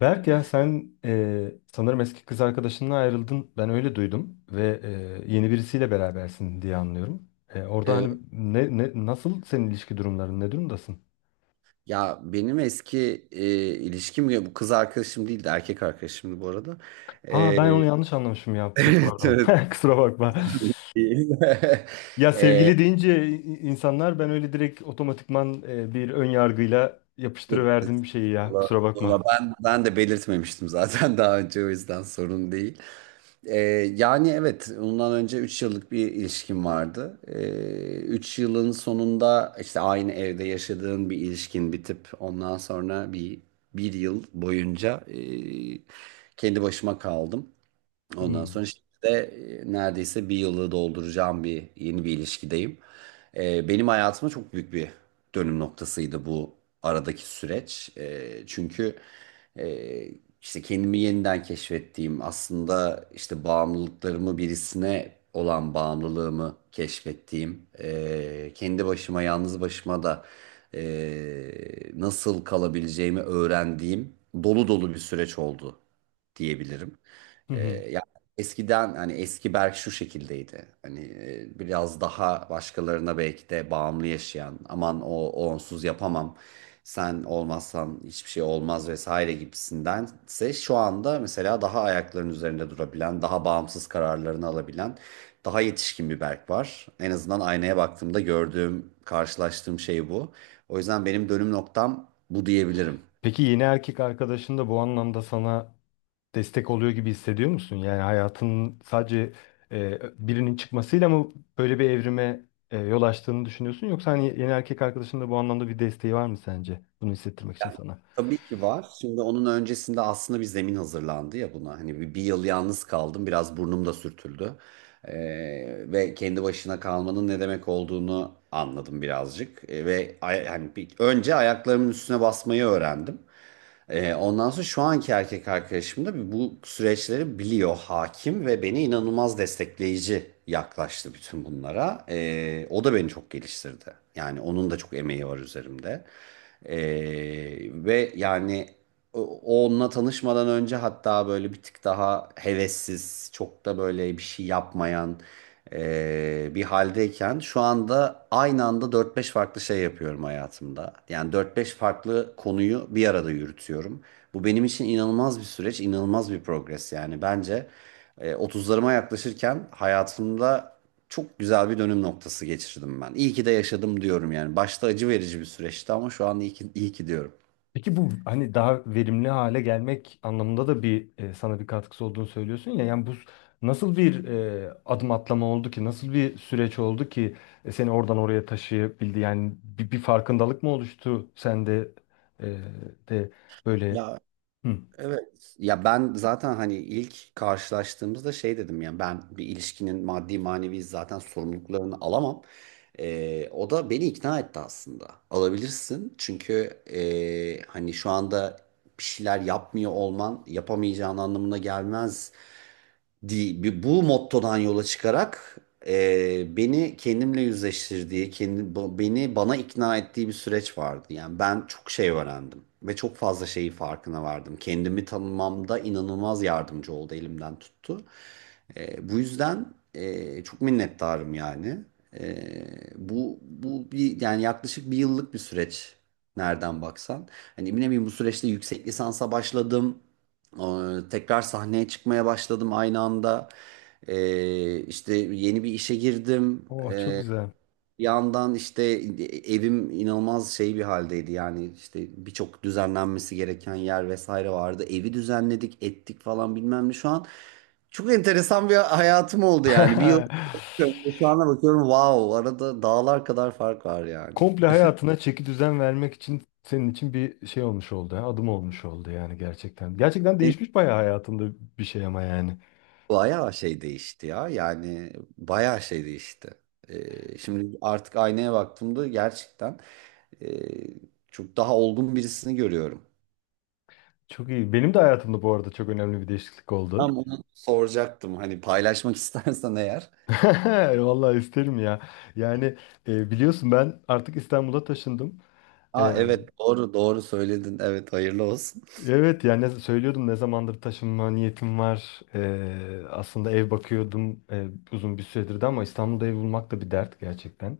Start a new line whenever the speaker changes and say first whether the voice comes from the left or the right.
left: Berk ya sen sanırım eski kız arkadaşınla ayrıldın. Ben öyle duydum ve yeni birisiyle berabersin diye anlıyorum. Orada
right: Ee,
left: hani ne nasıl senin ilişki durumların ne durumdasın?
right: ya benim eski ilişkim ya bu kız arkadaşım değildi, erkek arkadaşımdı bu arada.
left: Aa
right: Ee,
left: ben onu yanlış anlamışım ya. Çok
right: evet,
left: pardon.
right: evet.
left: Kusura bakma.
right: Değil.
left: Ya
right: Ee,
left: sevgili deyince insanlar ben öyle direkt otomatikman bir ön yargıyla
right: yok,
left: yapıştırıverdim bir şeyi ya.
right: estağfurullah.
left: Kusura bakma.
right: Ama ben de belirtmemiştim zaten daha önce, o yüzden sorun değil. Ee, yani evet, ondan önce 3 yıllık bir ilişkim vardı. 3 yılın sonunda işte aynı evde yaşadığın bir ilişkin bitip ondan sonra bir yıl boyunca kendi başıma kaldım. Ondan sonra
left: Hmm.
right: şimdi de neredeyse bir yılı dolduracağım, bir yeni bir ilişkideyim. Benim hayatıma çok büyük bir dönüm noktasıydı bu aradaki süreç. Çünkü e, işte kendimi yeniden keşfettiğim, aslında işte bağımlılıklarımı, birisine olan bağımlılığımı keşfettiğim, kendi başıma, yalnız başıma da nasıl kalabileceğimi öğrendiğim dolu dolu bir süreç oldu diyebilirim.
left: Hı
right: Ee,
left: hı.
right: ya eskiden hani eski Berk şu şekildeydi. Hani biraz daha başkalarına belki de bağımlı yaşayan, aman o onsuz yapamam. Sen olmazsan hiçbir şey olmaz vesaire gibisindense şu anda mesela daha ayaklarının üzerinde durabilen, daha bağımsız kararlarını alabilen, daha yetişkin bir Berk var. En azından aynaya baktığımda gördüğüm, karşılaştığım şey bu. O yüzden benim dönüm noktam bu diyebilirim.
left: Peki yeni erkek arkadaşın da bu anlamda sana destek oluyor gibi hissediyor musun? Yani hayatının sadece e, birinin çıkmasıyla mı böyle bir evrime yol açtığını düşünüyorsun? Yoksa hani yeni erkek arkadaşın da bu anlamda bir desteği var mı sence? Bunu hissettirmek için sana.
right: Tabii ki var. Şimdi onun öncesinde aslında bir zemin hazırlandı ya buna. Hani bir yıl yalnız kaldım. Biraz burnum da sürtüldü. Ee, ve kendi başına kalmanın ne demek olduğunu anladım birazcık. Ve hani önce ayaklarımın üstüne basmayı öğrendim. Ondan sonra şu anki erkek arkadaşım da bu süreçleri biliyor, hakim ve beni inanılmaz destekleyici yaklaştı bütün bunlara. O da beni çok geliştirdi. Yani onun da çok emeği var üzerimde. Ee, ve yani o- onunla tanışmadan önce hatta böyle bir tık daha hevessiz, çok da böyle bir şey yapmayan bir haldeyken, şu anda aynı anda dört beş farklı şey yapıyorum hayatımda. Yani dört beş farklı konuyu bir arada yürütüyorum. Bu benim için inanılmaz bir süreç, inanılmaz bir progres yani. Bence 30'larıma yaklaşırken hayatımda çok güzel bir dönüm noktası geçirdim ben. İyi ki de yaşadım diyorum yani. Başta acı verici bir süreçti ama şu an iyi ki, iyi ki diyorum.
left: Peki bu hani daha verimli hale gelmek anlamında da bir sana bir katkısı olduğunu söylüyorsun ya. Yani bu nasıl bir adım atlama oldu ki? Nasıl bir süreç oldu ki seni oradan oraya taşıyabildi? Yani bir farkındalık mı oluştu sende e, de böyle? Hı.
right: Evet. Ya ben zaten hani ilk karşılaştığımızda şey dedim ya, ben bir ilişkinin maddi manevi zaten sorumluluklarını alamam. O da beni ikna etti aslında. Alabilirsin çünkü hani şu anda bir şeyler yapmıyor olman yapamayacağın anlamına gelmez. Bu mottodan yola çıkarak beni kendimle yüzleştirdiği, beni bana ikna ettiği bir süreç vardı. Yani ben çok şey öğrendim ve çok fazla şeyi farkına vardım. Kendimi tanımamda inanılmaz yardımcı oldu, elimden tuttu. Bu yüzden çok minnettarım yani. E, Bu bir yaklaşık bir yıllık bir süreç nereden baksan. Hani eminim, bu süreçte yüksek lisansa başladım. Tekrar sahneye çıkmaya başladım aynı anda. İşte yeni bir işe girdim.
left: Oh çok güzel.
right: Bir yandan işte evim inanılmaz şey bir haldeydi. Yani işte birçok düzenlenmesi gereken yer vesaire vardı. Evi düzenledik, ettik falan bilmem ne. Şu an çok enteresan bir hayatım oldu yani. Bir yıl önce şu ana bakıyorum, wow, arada dağlar kadar fark var yani.
left: Komple hayatına çeki düzen vermek için senin için bir şey olmuş oldu. Ha, Adım olmuş oldu yani gerçekten. Gerçekten değişmiş bayağı hayatında bir şey ama yani.
right: Bayağı şey değişti ya. Yani bayağı şey değişti. Şimdi artık aynaya baktığımda gerçekten e, çok daha olgun birisini görüyorum.
left: Çok iyi. Benim de hayatımda bu arada çok önemli bir değişiklik oldu.
right: Tam onu soracaktım. Hani paylaşmak istersen eğer.
left: Vallahi isterim ya. Yani biliyorsun ben artık İstanbul'a taşındım.
right: Aa
left: E,
right: evet, doğru doğru söyledin. Evet, hayırlı olsun.
left: evet yani söylüyordum ne zamandır taşınma niyetim var. E, aslında ev bakıyordum uzun bir süredir de ama İstanbul'da ev bulmak da bir dert gerçekten.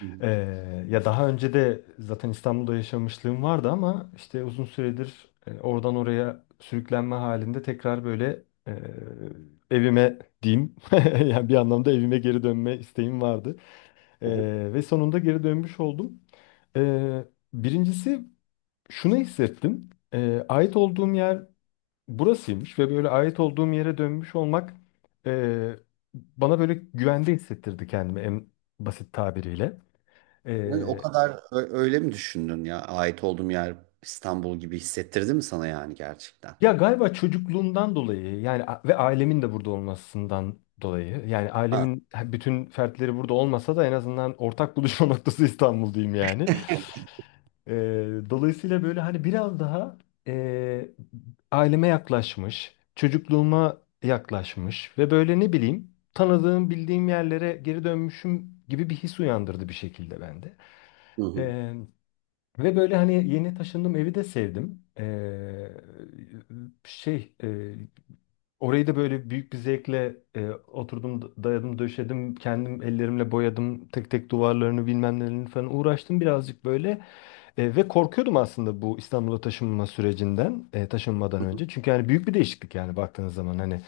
right: Hı
left: Ya daha önce de zaten İstanbul'da yaşamışlığım vardı ama işte uzun süredir oradan oraya sürüklenme halinde tekrar böyle evime diyeyim yani bir anlamda evime geri dönme isteğim vardı.
right: hı.
left: Ve sonunda geri dönmüş oldum. Ee, Birincisi şunu hissettim. Ait olduğum yer burasıymış ve böyle ait olduğum yere dönmüş olmak e, bana böyle güvende hissettirdi kendimi en basit tabiriyle.
right: Yani o
left: Ee,
right: kadar öyle mi düşündün ya? Ait olduğum yer İstanbul gibi hissettirdi mi sana yani gerçekten?
left: Ya galiba çocukluğumdan dolayı yani ve ailemin de burada olmasından dolayı yani
right: Ha.
left: ailemin bütün fertleri burada olmasa da en azından ortak buluşma noktası İstanbul diyeyim yani. Ee, Dolayısıyla böyle hani biraz daha e, aileme yaklaşmış, çocukluğuma yaklaşmış ve böyle ne bileyim tanıdığım bildiğim yerlere geri dönmüşüm gibi bir his uyandırdı bir şekilde bende.
right: Hı hı.
left: Ve böyle hani yeni taşındığım evi de sevdim. Şey e, Orayı da böyle büyük bir zevkle oturdum dayadım döşedim kendim ellerimle boyadım tek tek duvarlarını bilmem nelerini falan uğraştım birazcık böyle. E, ve korkuyordum aslında bu İstanbul'a taşınma sürecinden taşınmadan önce. Çünkü yani büyük bir değişiklik yani baktığınız zaman hani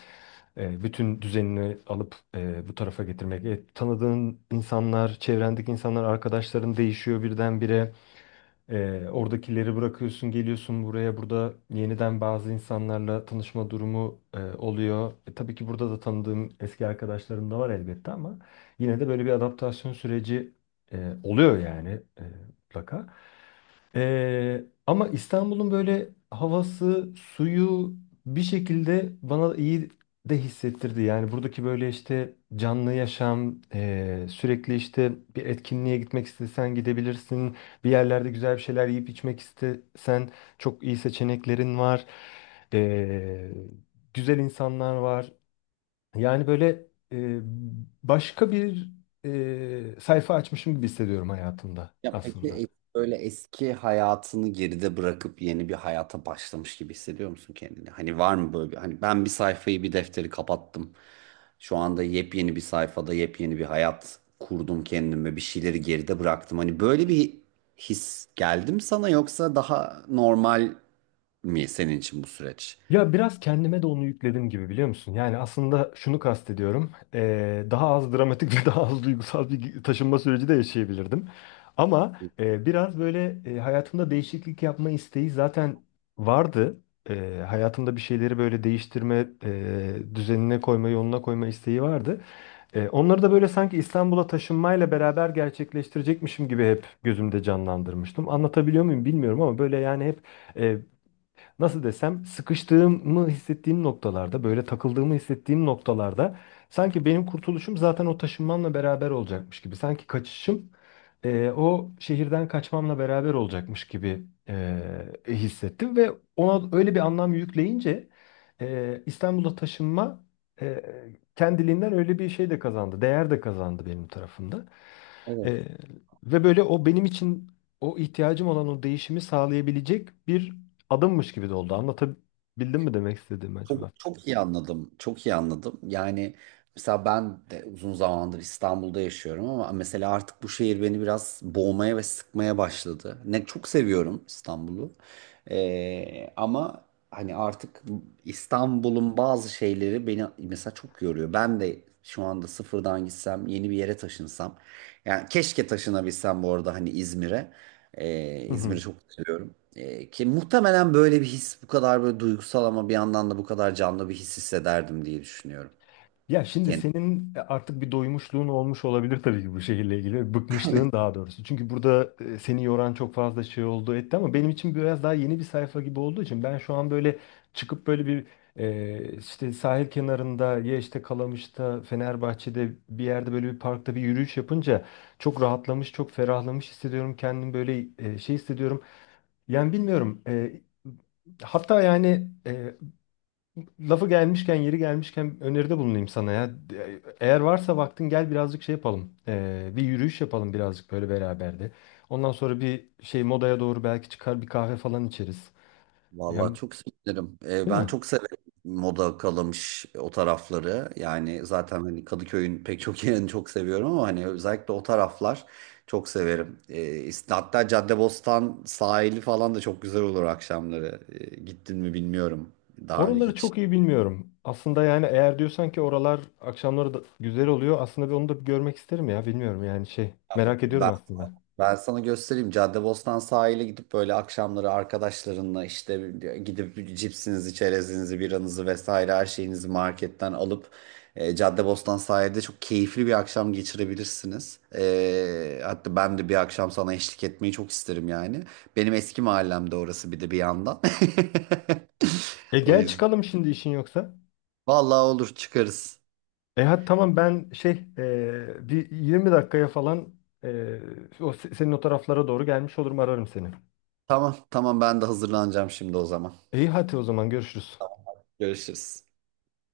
left: bütün düzenini alıp bu tarafa getirmek. E, tanıdığın insanlar, çevrendeki insanlar, arkadaşların değişiyor birdenbire. Oradakileri bırakıyorsun, geliyorsun buraya. Burada yeniden bazı insanlarla tanışma durumu oluyor. E, tabii ki burada da tanıdığım eski arkadaşlarım da var elbette ama yine de böyle bir adaptasyon süreci oluyor yani e, mutlaka. Ama İstanbul'un böyle havası, suyu bir şekilde bana iyi de hissettirdi. Yani buradaki böyle işte canlı yaşam, sürekli işte bir etkinliğe gitmek istesen gidebilirsin. Bir yerlerde güzel bir şeyler yiyip içmek istesen çok iyi seçeneklerin var. Ee, Güzel insanlar var. Yani böyle ee, başka bir sayfa açmışım gibi hissediyorum hayatımda
right: Ya peki,
left: aslında.
right: böyle eski hayatını geride bırakıp yeni bir hayata başlamış gibi hissediyor musun kendini? Hani var mı böyle bir, hani ben bir sayfayı, bir defteri kapattım. Şu anda yepyeni bir sayfada yepyeni bir hayat kurdum kendime, bir şeyleri geride bıraktım. Hani böyle bir his geldi mi sana, yoksa daha normal mi senin için bu süreç?
left: Ya biraz kendime de onu yükledim gibi biliyor musun? Yani aslında şunu kastediyorum. Daha az dramatik ve daha az duygusal bir taşınma süreci de yaşayabilirdim. Ama biraz böyle hayatımda değişiklik yapma isteği zaten vardı. Hayatımda bir şeyleri böyle değiştirme, düzenine koyma, yoluna koyma isteği vardı. Onları da böyle sanki İstanbul'a taşınmayla beraber gerçekleştirecekmişim gibi hep gözümde canlandırmıştım. Anlatabiliyor muyum bilmiyorum ama böyle yani hep nasıl desem sıkıştığımı hissettiğim noktalarda böyle takıldığımı hissettiğim noktalarda sanki benim kurtuluşum zaten o taşınmamla beraber olacakmış gibi. Sanki kaçışım o şehirden kaçmamla beraber olacakmış gibi hissettim ve ona öyle bir anlam yükleyince İstanbul'a taşınma e, kendiliğinden öyle bir şey de kazandı, değer de kazandı benim tarafımda. Ee, Ve böyle o benim için o ihtiyacım olan o değişimi sağlayabilecek bir adımmış gibi de oldu. Anlatabildim mi demek istediğimi
right: Çok
left: acaba?
right: çok iyi anladım. Çok iyi anladım. Yani mesela ben de uzun zamandır İstanbul'da yaşıyorum ama mesela artık bu şehir beni biraz boğmaya ve sıkmaya başladı. Ne çok seviyorum İstanbul'u. Ama hani artık İstanbul'un bazı şeyleri beni mesela çok yoruyor. Ben de şu anda sıfırdan gitsem, yeni bir yere taşınsam. Yani keşke taşınabilsem, bu arada, hani İzmir'e. İzmir'i çok seviyorum. Ki muhtemelen böyle bir his bu kadar böyle duygusal ama bir yandan da bu kadar canlı bir his hissederdim diye düşünüyorum.
left: Ya şimdi
right: Kendim.
left: senin artık bir doymuşluğun olmuş olabilir tabii ki bu şehirle ilgili. Bıkmışlığın daha doğrusu. Çünkü burada seni yoran çok fazla şey oldu etti ama benim için biraz daha yeni bir sayfa gibi olduğu için ben şu an böyle çıkıp böyle bir işte sahil kenarında ya işte Kalamış'ta, Fenerbahçe'de bir yerde böyle bir parkta bir yürüyüş yapınca çok rahatlamış, çok ferahlamış hissediyorum. Kendimi böyle şey hissediyorum. Yani bilmiyorum. Hatta yani lafı gelmişken, yeri gelmişken öneride bulunayım sana ya. Eğer varsa vaktin gel birazcık şey yapalım. Bir yürüyüş yapalım birazcık böyle beraber de. Ondan sonra bir şey modaya doğru belki çıkar bir kahve falan içeriz.
right: Vallahi
left: Yani
right: çok sevinirim.
left: değil
right: Ben
left: mi?
right: çok severim moda, kalamış o tarafları. Yani zaten hani Kadıköy'ün pek çok yerini çok seviyorum ama hani özellikle o taraflar çok severim. Hatta Caddebostan sahili falan da çok güzel olur akşamları. E, gittin mi bilmiyorum. Daha önce
left: Oraları
right: hiç.
left: çok iyi bilmiyorum. Aslında yani eğer diyorsan ki oralar akşamları da güzel oluyor. Aslında bir onu da bir görmek isterim ya. Bilmiyorum yani şey. Merak ediyorum aslında.
right: Ben sana göstereyim. Caddebostan sahile gidip böyle akşamları arkadaşlarınla işte gidip cipsinizi, çerezinizi, biranızı vesaire her şeyinizi marketten alıp Caddebostan sahilde çok keyifli bir akşam geçirebilirsiniz. E, hatta ben de bir akşam sana eşlik etmeyi çok isterim yani. Benim eski mahallemde orası bir de bir yandan.
left: E
right: O
left: gel
right: yüzden.
left: çıkalım şimdi işin yoksa.
right: Vallahi olur, çıkarız.
left: E hadi tamam ben şey bir 20 dakikaya falan e, o senin o taraflara doğru gelmiş olurum ararım seni.
right: Tamam tamam, ben de hazırlanacağım şimdi o zaman.
left: İyi hadi o zaman görüşürüz.
right: Görüşürüz.